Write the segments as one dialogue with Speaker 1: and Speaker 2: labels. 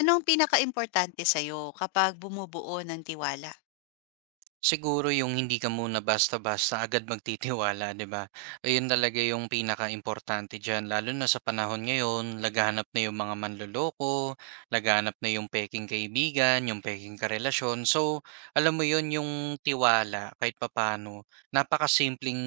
Speaker 1: Anong pinakaimportante sa'yo kapag bumubuo ng tiwala?
Speaker 2: Siguro yung hindi ka muna basta-basta agad magtitiwala, 'di ba? Ayun talaga yung pinaka importante diyan, lalo na sa panahon ngayon. Laganap na yung mga manloloko, laganap na yung pekeng kaibigan, yung pekeng karelasyon. So, alam mo yun, yung tiwala kahit papaano, napakasimpleng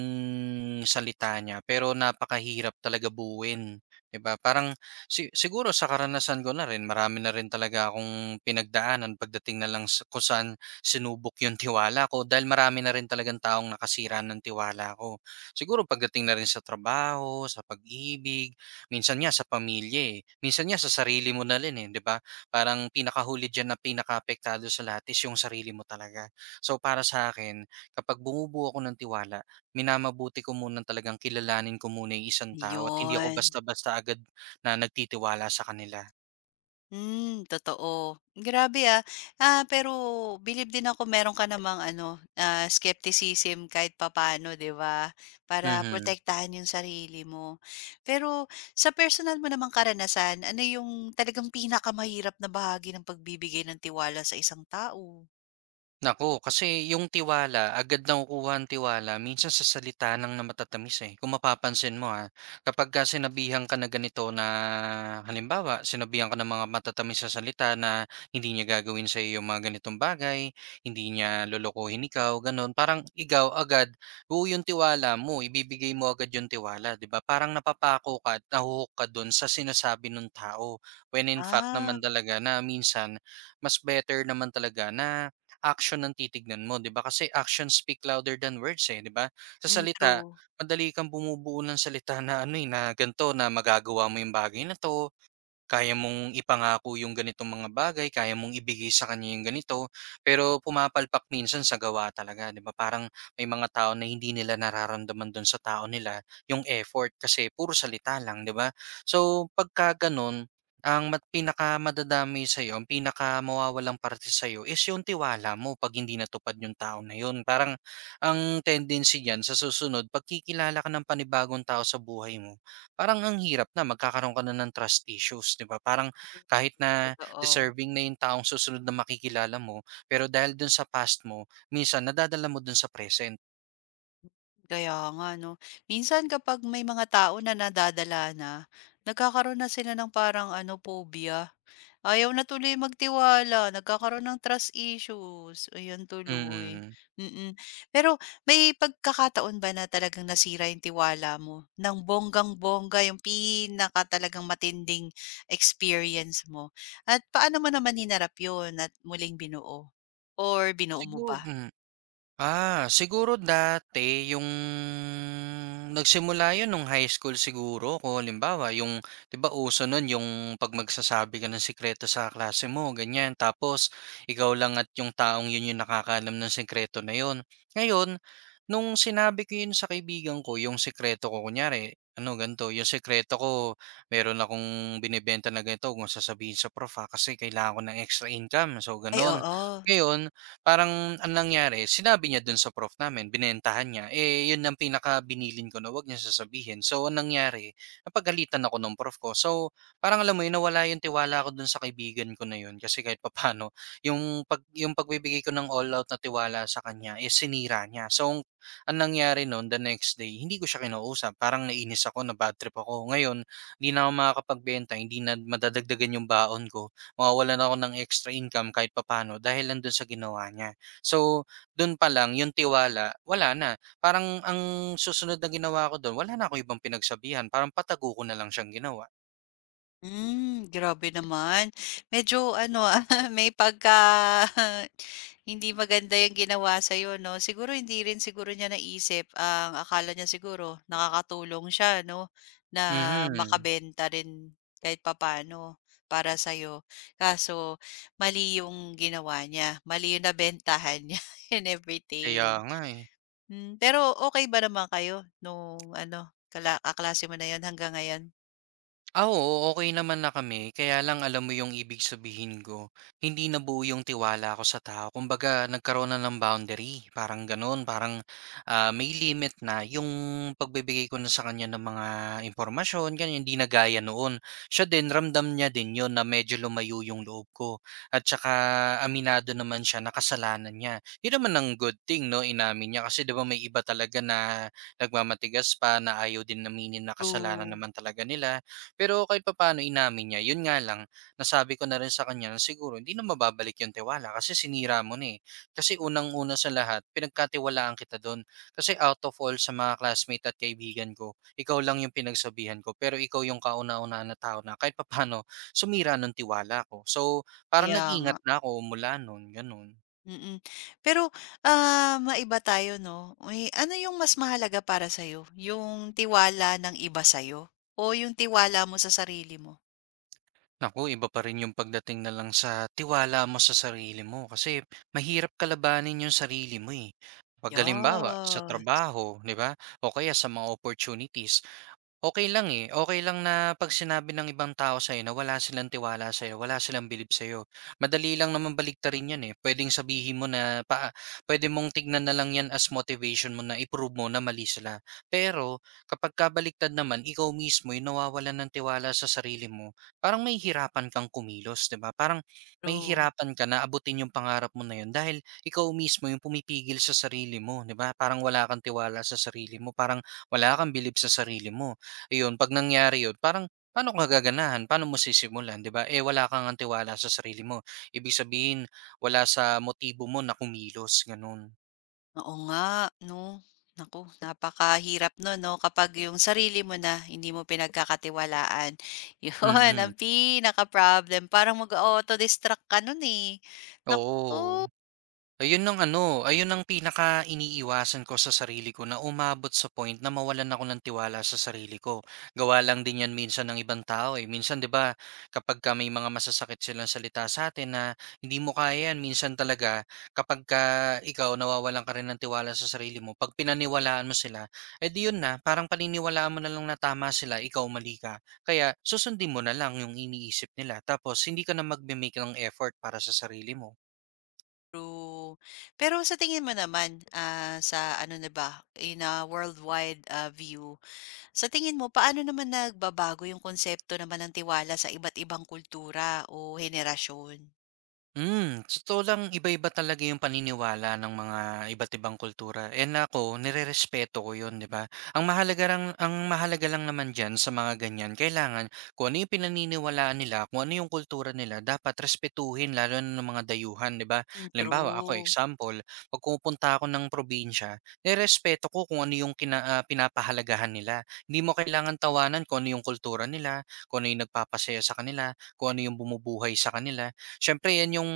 Speaker 2: salita niya pero napakahirap talaga buuin, 'di ba? Parang siguro sa karanasan ko na rin, marami na rin talaga akong pinagdaanan pagdating na lang sa kung saan sinubok yung tiwala ko, dahil marami na rin talagang taong nakasira ng tiwala ko. Siguro pagdating na rin sa trabaho, sa pag-ibig, minsan nga sa pamilya eh. Minsan nga sa sarili mo na rin eh, di ba? Parang pinakahuli dyan na pinakaapektado sa lahat is yung sarili mo talaga. So para sa akin, kapag bumubuo ako ng tiwala, minamabuti ko muna talagang kilalanin ko muna yung isang tao, at hindi ako
Speaker 1: Yun.
Speaker 2: basta-basta agad na nagtitiwala sa kanila.
Speaker 1: Hmm, totoo. Grabe, ah. Ah, pero believe din ako meron ka namang ano, skepticism kahit papaano, 'di ba? Para
Speaker 2: Mhm.
Speaker 1: protektahan yung sarili mo. Pero sa personal mo namang karanasan, ano yung talagang pinakamahirap na bahagi ng pagbibigay ng tiwala sa isang tao?
Speaker 2: Nako, kasi yung tiwala, agad nakukuha ang tiwala minsan sa salita lang na matatamis, eh. Kung mapapansin mo, ha, kapagka sinabihan ka na ganito, na halimbawa sinabihan ka ng mga matatamis sa salita na hindi niya gagawin sa'yo yung mga ganitong bagay, hindi niya lolokohin ikaw, gano'n. Parang ikaw agad, buo yung tiwala mo, ibibigay mo agad yung tiwala, 'di ba? Parang napapako ka at nahuhook ka do'n sa sinasabi ng tao. When in fact
Speaker 1: Ah,
Speaker 2: naman talaga na minsan, mas better naman talaga na action ang titignan mo, 'di ba? Kasi actions speak louder than words, eh, 'di ba? Sa
Speaker 1: mm,
Speaker 2: salita,
Speaker 1: true.
Speaker 2: madali kang bumubuo ng salita na eh, na ganito, na magagawa mo yung bagay na 'to, kaya mong ipangako yung ganitong mga bagay, kaya mong ibigay sa kanya yung ganito, pero pumapalpak minsan sa gawa talaga, 'di ba? Parang may mga tao na hindi nila nararamdaman do'n sa tao nila yung effort kasi puro salita lang, 'di ba? So, pagka gano'n, ang pinakamadadamay sa'yo, ang pinakamawawalang parte sa'yo is yung tiwala mo 'pag hindi natupad yung tao na yun. Parang ang tendency niyan sa susunod, pagkikilala ka ng panibagong tao sa buhay mo, parang ang hirap, na magkakaroon ka na ng trust issues, 'di ba? Parang kahit na
Speaker 1: Totoo.
Speaker 2: deserving na yung taong susunod na makikilala mo, pero dahil dun sa past mo, minsan nadadala mo dun sa present.
Speaker 1: Kaya nga 'no. Minsan kapag may mga tao na nadadala na, nagkakaroon na sila ng parang ano, phobia. Ayaw na tuloy magtiwala, nagkakaroon ng trust issues, ayan tuloy.
Speaker 2: Mm.
Speaker 1: Mm. Pero may pagkakataon ba na talagang nasira yung tiwala mo ng bonggang-bongga, yung pinaka talagang matinding experience mo? At paano mo naman hinarap yun at muling binuo or binuo mo
Speaker 2: Sigu
Speaker 1: ba?
Speaker 2: mm. Ah, siguro dati yung nagsimula yun nung high school siguro, kung halimbawa yung 'di ba uso nun yung 'pag magsasabi ka ng sikreto sa klase mo ganyan, tapos ikaw lang at yung taong yun yung nakakaalam ng sikreto na yun. Ngayon, nung sinabi ko yun sa kaibigan ko yung sikreto ko kunyari, ano, ganito, yung sikreto ko meron akong binebenta na ganito, huwag mong sasabihin sa prof, ha, kasi kailangan ko ng extra income, so
Speaker 1: Ay
Speaker 2: gano'n.
Speaker 1: oo.
Speaker 2: Ngayon, parang ang nangyari, sinabi niya dun sa prof namin, binentahan niya, eh, yun ang pinakabinilin ko na wag niyang sasabihin. So ang nangyari, napagalitan ako ng prof ko. So parang alam mo yun, nawala yung tiwala ko dun sa kaibigan ko na yun kasi kahit papaano yung yung pagbibigay ko ng all out na tiwala sa kanya, eh, sinira niya. So ang nangyari nun, the next day, hindi ko siya kinausap. Parang nainis ako, na bad trip ako. Ngayon, hindi na ako makakapagbenta, hindi na madadagdagan yung baon ko. Mawawalan ako ng extra income kahit papaano dahil lang dun sa ginawa niya. So, dun pa lang yung tiwala, wala na. Parang ang susunod na ginawa ko dun, wala na akong ibang pinagsabihan, parang patago ko na lang siyang ginawa.
Speaker 1: Hmm, grabe naman. Medyo ano, may pagka hindi maganda yung ginawa sa'yo 'no. Siguro hindi rin siguro niya naisip ang akala niya siguro nakakatulong siya 'no, na
Speaker 2: Mhm,
Speaker 1: makabenta rin kahit papaano para sa'yo. Kaso mali yung ginawa niya, mali yung nabentahan niya and
Speaker 2: kaya
Speaker 1: everything.
Speaker 2: nga eh.
Speaker 1: Hmm, pero okay ba naman kayo nung ano, kala kaklase mo na yon hanggang ngayon?
Speaker 2: Ah, oo, okey naman na kami. Kaya lang alam mo yung ibig sabihin ko, hindi nabuo yung tiwala ko sa tao. Kumbaga nagkaroon na ng boundary, parang gano'n. Parang, may limit na yung pagbibigay ko na sa kanya ng mga impormasyon, ganyan. Hindi na gaya noon. Siya din, ramdam niya din 'yon na medyo lumayo yung loob ko, at saka aminado naman siya na kasalanan niya. 'Yon naman ang good thing 'no, inamin niya. Kasi 'di ba may iba talaga na nagmamatigas pa, na ayaw din naminin na kasalanan
Speaker 1: True,
Speaker 2: naman talaga nila. Pero kahit papaano inamin niya, yun nga lang, nasabi ko na rin sa kanya na siguro hindi na mababalik yung tiwala kasi sinira mo na eh. Kasi unang-una sa lahat, pinagkatiwalaan kita doon. Kasi out of all sa mga classmate at kaibigan ko, ikaw lang yung pinagsabihan ko. Pero ikaw yung kauna-unaan na tao na kahit papaano sumira ng tiwala ko. So, parang
Speaker 1: kaya nga.
Speaker 2: nag-ingat na ako mula noon, ganun.
Speaker 1: Mm. Pero, maiba tayo 'no, may ano yung mas mahalaga para sa'yo, yung tiwala ng iba sa'yo o yung tiwala mo sa sarili mo?
Speaker 2: Naku, iba pa rin yung pagdating na lang sa tiwala mo sa sarili mo, kasi mahirap kalabanin yung sarili mo, eh. 'Pag halimbawa sa
Speaker 1: Yes,
Speaker 2: trabaho, 'di ba, o kaya sa mga opportunities, okay lang, eh. Okay lang na 'pag sinabi ng ibang tao sa'yo na wala silang tiwala sa'yo, wala silang bilib sa'yo. Madali lang naman baliktarin 'yan, eh. Puwedeng sabihin mo na pwede mong tignan na lang 'yan as motivation mo na i-prove mo na mali sila. Pero kapagka baliktad naman, ikaw mismo yung nawawalan ng tiwala sa sarili mo, parang may hirapan kang kumilos, 'di ba? Parang may
Speaker 1: true.
Speaker 2: hirapan ka na abutin yung pangarap mo na yun, dahil ikaw mismo yung pumipigil sa sarili mo, 'di ba? Parang wala kang tiwala sa sarili mo, parang wala kang bilib sa sarili mo. Ayun, 'pag nangyari 'yun parang paano ka gaganahan, paano mo sisimulan, 'di ba? Eh, wala ka ngang tiwala sa sarili mo. Ibig sabihin wala sa motibo mo na kumilos, gano'n.
Speaker 1: Oo nga 'no. Naku, napakahirap nun 'no kapag yung sarili mo na hindi mo pinagkakatiwalaan. Yun
Speaker 2: Mm,
Speaker 1: ang
Speaker 2: mm.
Speaker 1: pinaka-problem, parang mag-o-auto-distract ka nun, eh. Naku.
Speaker 2: Oo. Ayun ang ano, ayun ang pinaka-iniiwasan ko sa sarili ko, na umabot sa point na mawalan ako ng tiwala sa sarili ko. Gawa lang din yan minsan ng ibang tao eh. Minsan 'di ba kapag ka may mga masasakit silang salita sa atin na hindi mo kaya yan, minsan talaga kapag ka ikaw nawawalan ka rin ng tiwala sa sarili mo, pag pinaniwalaan mo sila, eh di yun na, parang paniniwalaan mo na lang na tama sila, ikaw mali ka. Kaya susundin mo na lang yung iniisip nila. Tapos hindi ka na magme-make ng effort para sa sarili mo.
Speaker 1: True. Pero sa tingin mo naman, sa ano na ba, in a worldwide, view, sa tingin mo paano naman nagbabago yung konsepto naman ng tiwala sa iba't ibang kultura o henerasyon?
Speaker 2: Hmm, sa totoo lang iba-iba talaga yung paniniwala ng mga iba't ibang kultura, and ako nirerespeto ko yun, 'di ba? Ang mahalaga lang naman diyan sa mga ganyan kailangan kung ano yung pinaniniwalaan nila, kung ano yung kultura nila dapat respetuhin, lalo na ng mga dayuhan, 'di ba?
Speaker 1: Hmm,
Speaker 2: Halimbawa ako
Speaker 1: true.
Speaker 2: example, 'pag pumupunta ako ng probinsya, nirespeto ko kung ano yung pinapahalagahan nila. Hindi mo kailangan tawanan kung ano yung kultura nila, kung ano yung nagpapasaya sa kanila, kung ano yung bumubuhay sa kanila. Siyempre 'yan yung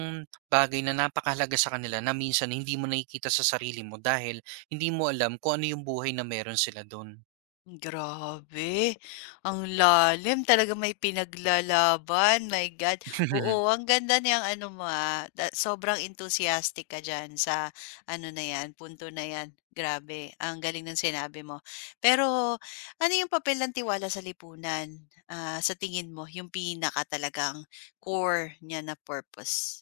Speaker 2: bagay na napakahalaga sa kanila na minsan hindi mo nakikita sa sarili mo, dahil hindi mo alam kung ano yung buhay na meron sila dun.
Speaker 1: Grabe, ang lalim talaga may pinaglalaban, my God. Oo, ang ganda niyang ano mo, da sobrang enthusiastic ka diyan sa ano na 'yan, punto na 'yan. Grabe, ang galing ng sinabi mo. Pero ano yung papel ng tiwala sa lipunan, sa tingin mo yung pinaka talagang core niya na purpose?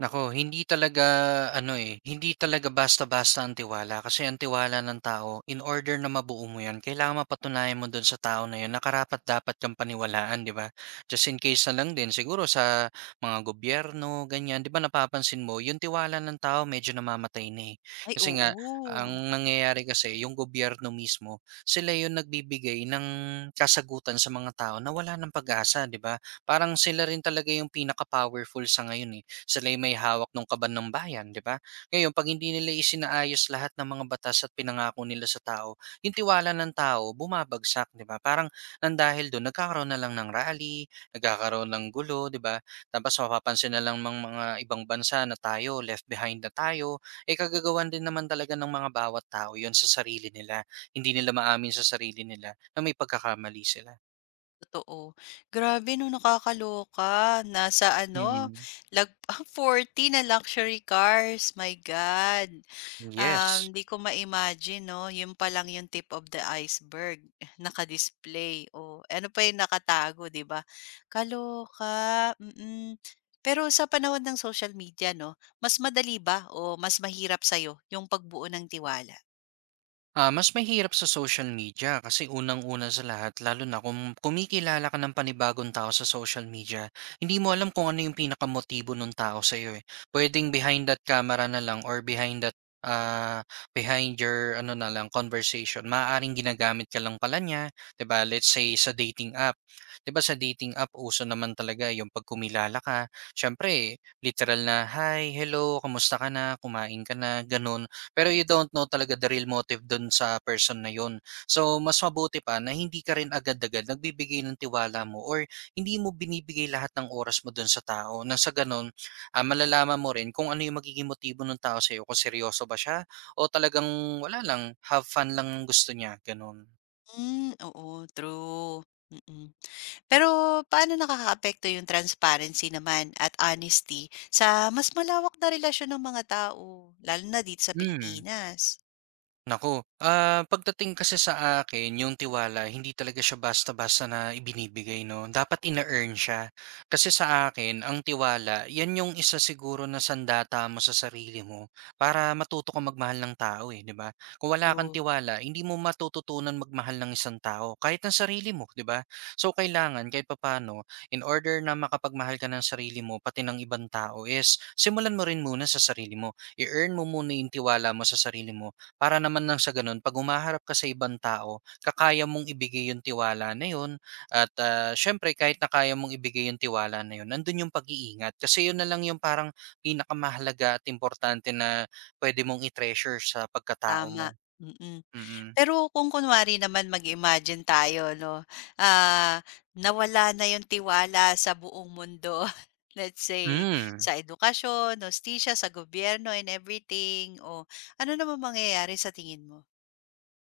Speaker 2: Nako, hindi talaga eh, hindi talaga basta-basta ang tiwala, kasi ang tiwala ng tao in order na mabuo mo 'yan kailangan mapatunayan mo do'n sa tao na 'yon na karapat-dapat kang paniwalaan, 'di ba? Just in case na lang din siguro sa mga gobyerno, ganyan. 'Di ba napapansin mo yung tiwala ng tao medyo namamatay na, eh.
Speaker 1: Ay,
Speaker 2: Kasi nga
Speaker 1: oo.
Speaker 2: ang nangyayari kasi yung gobyerno mismo, sila yung nagbibigay ng kasagutan sa mga tao na wala ng pag-asa, 'di ba? Parang sila rin talaga yung pinaka-powerful sa ngayon, eh. Sila yung may hawak nung kaban ng bayan, 'di ba? Ngayon 'pag hindi nila isinaayos lahat ng mga batas at pinangako nila sa tao, yung tiwala ng tao bumabagsak, 'di ba? Parang nang dahil do'n nagkakaroon na lang ng rally, nagkakaroon ng gulo, 'di ba? Tapos mapapansin na lang ng mga ibang bansa na tayo left behind na tayo, eh kagagawan din naman talaga ng mga bawat tao 'yon sa sarili nila. Hindi nila maamin sa sarili nila na may pagkakamali sila.
Speaker 1: Totoo. Grabe 'no, nakakaloka. Nasa ano,
Speaker 2: Mm.
Speaker 1: lag 40 na luxury cars, my God.
Speaker 2: Yes.
Speaker 1: 'Di ko ma-imagine 'no, 'yun pa lang yung tip of the iceberg, naka-display, o ano pa yung nakatago, 'di ba? Kaloka, mm. Pero sa panahon ng social media 'no, mas madali ba o mas mahirap sa'yo yung pagbuo ng tiwala?
Speaker 2: Ah, mas mahirap sa social media kasi unang-una sa lahat, lalo na kung kumikilala ka ng panibagong tao sa social media, hindi mo alam kung ano yung pinakamotibo nung tao sa'yo, eh. Pwedeng behind that camera na lang, or behind that, ah, behind your ano na lang conversation, maaaring ginagamit ka lang pala niya, 'di ba? Let's say sa dating app. 'Di ba sa dating app uso naman talaga yung 'pag kumilala ka, siyempre literal na, "Hi, hello, kamusta ka na, kumain ka na?" gano'n. Pero you don't know talaga the real motive dun sa person na yun. So, mas mabuti pa na hindi ka rin agad-agad nagbibigay ng tiwala mo, or hindi mo binibigay lahat ng oras mo dun sa tao. Na sa ganun, malalaman mo rin kung ano yung magiging motibo ng tao sa'yo. Kung seryoso ba siya o talagang wala lang, have fun lang ang gusto niya. Ganun.
Speaker 1: Hmm, oo, true. Mm. Pero paano nakakaapekto yung transparency naman at honesty sa mas malawak na relasyon ng mga tao, lalo na dito sa
Speaker 2: Hmm.
Speaker 1: Pilipinas?
Speaker 2: Nako, pagdating kasi sa akin yung tiwala hindi talaga siya basta-basta na ibinibigay 'no, dapat ine-earn siya. Kasi sa akin ang tiwala 'yan yung isa siguro na sandata mo sa sarili mo para matuto kang magmahal ng tao, eh, 'di ba? Kung wala kang
Speaker 1: Oo,
Speaker 2: tiwala hindi mo matututunan magmahal ng isang tao, kahit ng sarili mo, 'di ba? So, kailangan kahit papaano in order na makapagmahal ka ng sarili mo pati ng ibang tao is simulan mo rin muna sa sarili mo. I-earn mo muna yung tiwala mo sa sarili mo para naman nang sa gano'n 'pag humaharap ka sa ibang tao, kakaya mong ibigay yung tiwala na yun at, siyempre kahit na kaya mong ibigay yung tiwala na yun, nandun yung pag-iingat. Kasi yun na lang yung parang pinakamahalaga at importante na pwede mong i-treasure sa pagkatao mo.
Speaker 1: tama. Mm.
Speaker 2: Mm-mm.
Speaker 1: Pero kung kunwari naman mag-imagine tayo 'no, ah, nawala na yung tiwala sa buong mundo. Let's
Speaker 2: Mm.
Speaker 1: say
Speaker 2: Hmm.
Speaker 1: sa edukasyon, hustisya, sa gobyerno and everything, o ano namang mangyayari sa tingin mo?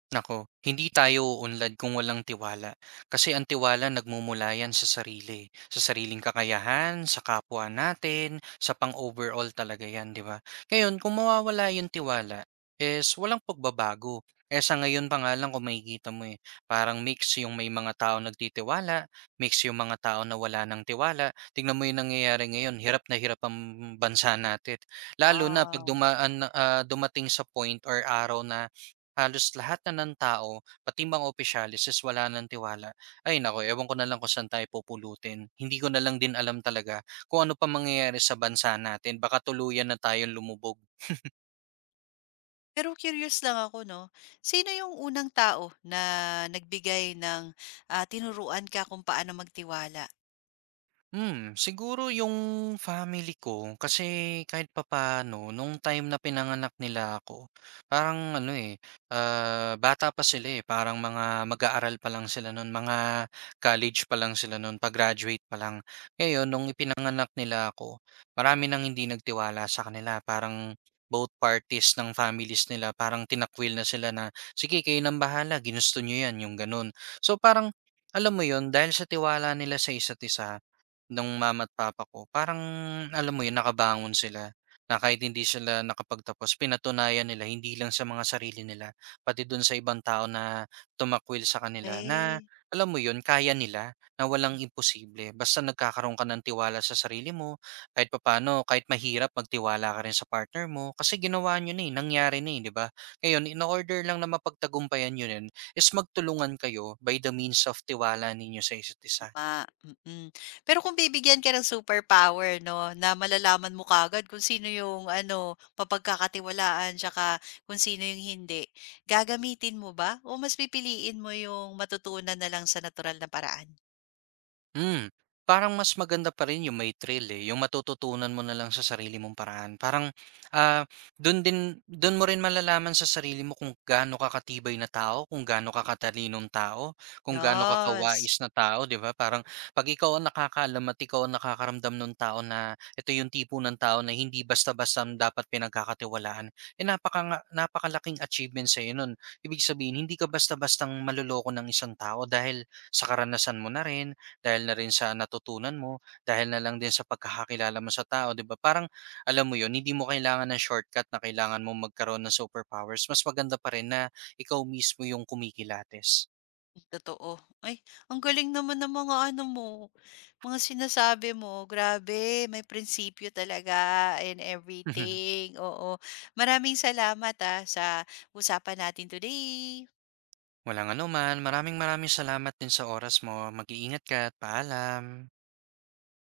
Speaker 2: Nako hindi tayo uunlad kung walang tiwala. Kasi ang tiwala nagmumula yan sa sarili. Sa sariling kakayahan, sa kapwa natin, sa pang-overall talaga yan, di ba? Ngayon, kung mawawala yung tiwala, is walang pagbabago. Eh sa ngayon pa nga lang kung makikita mo eh, parang mix yung may mga tao nagtitiwala, mix yung mga tao na wala ng tiwala. Tingnan mo yung nangyayari ngayon, hirap na hirap ang bansa natin. Lalo na pag
Speaker 1: Ah.
Speaker 2: dumaan, dumating sa point or araw na halos lahat na ng tao, pati mga opisyalis is wala ng tiwala. Ay naku, ewan ko na lang kung saan tayo pupulutin. Hindi ko na lang din alam talaga kung ano pa mangyayari sa bansa natin. Baka tuluyan na tayong lumubog.
Speaker 1: Pero curious lang ako 'no, sino yung unang tao na nagbigay ng, tinuruan ka kung paano magtiwala?
Speaker 2: Hmm, siguro yung family ko kasi kahit papaano nung time na pinanganak nila ako, parang ano eh, bata pa sila eh, parang mga mag-aaral pa lang sila nun, mga college pa lang sila nun, pa-graduate pa lang. Ngayon, nung ipinanganak nila ako, marami nang hindi nagtiwala sa kanila, parang both parties ng families nila, parang tinakwil na sila na, sige kayo nang bahala, ginusto nyo yan, yung ganun. So parang, alam mo yon dahil sa tiwala nila sa isa't isa, nung mama at papa ko parang alam mo yun nakabangon sila, na kahit hindi sila nakapagtapos pinatunayan nila hindi lang sa mga sarili nila, pati dun sa ibang tao na tumakwil sa kanila na
Speaker 1: Okay,
Speaker 2: alam mo yun kaya nila, na walang imposible basta nagkakaroon ka ng tiwala sa sarili mo, kahit papaano kahit mahirap magtiwala ka rin sa partner mo kasi ginawa niyo na, eh, nangyari na, eh, 'di ba? Ngayon in-order lang na mapagtagumpayan yun rin is magtulungan kayo by the means of tiwala ninyo sa isa't isa.
Speaker 1: tama, mm. Pero kung bibigyan ka ng superpower 'no, na malalaman mo kagad kung sino yung ano, mapagkakatiwalaan tsaka kung sino yung hindi, gagamitin mo ba o mas pipiliin mo yung matutunan na lang sa natural na paraan?
Speaker 2: Hmm, parang mas maganda pa rin yung may trail, eh, yung matututunan mo na lang sa sarili mong paraan. Parang, ah, dun din dun mo rin malalaman sa sarili mo kung gaano ka katibay na tao, kung gaano ka katalinong tao, kung gaano ka
Speaker 1: Yes.
Speaker 2: kawais na tao, 'di ba? Parang 'pag ikaw ang nakakaalam at ikaw ang nakakaramdam ng tao na ito yung tipo ng tao na hindi basta-basta ang dapat pinagkakatiwalaan, eh, napakalaking achievement sa nun. Ibig sabihin hindi ka basta-bastang maloloko ng isang tao dahil sa karanasan mo na rin, dahil na rin sa natutunan mo, dahil na lang din sa pagkakakilala mo sa tao, 'di ba? Parang alam mo 'yun, hindi mo kailangan ng shortcut na kailangan mong magkaroon ng superpowers. Mas maganda pa rin na ikaw mismo yung kumikilates.
Speaker 1: Totoo. Ay, ang galing naman ng mga ano mo, mga sinasabi mo. Grabe, may prinsipyo talaga and everything. Oo. Maraming salamat sa usapan natin today.
Speaker 2: Walang anuman, maraming maraming salamat din sa oras mo. Mag-iingat ka at paalam.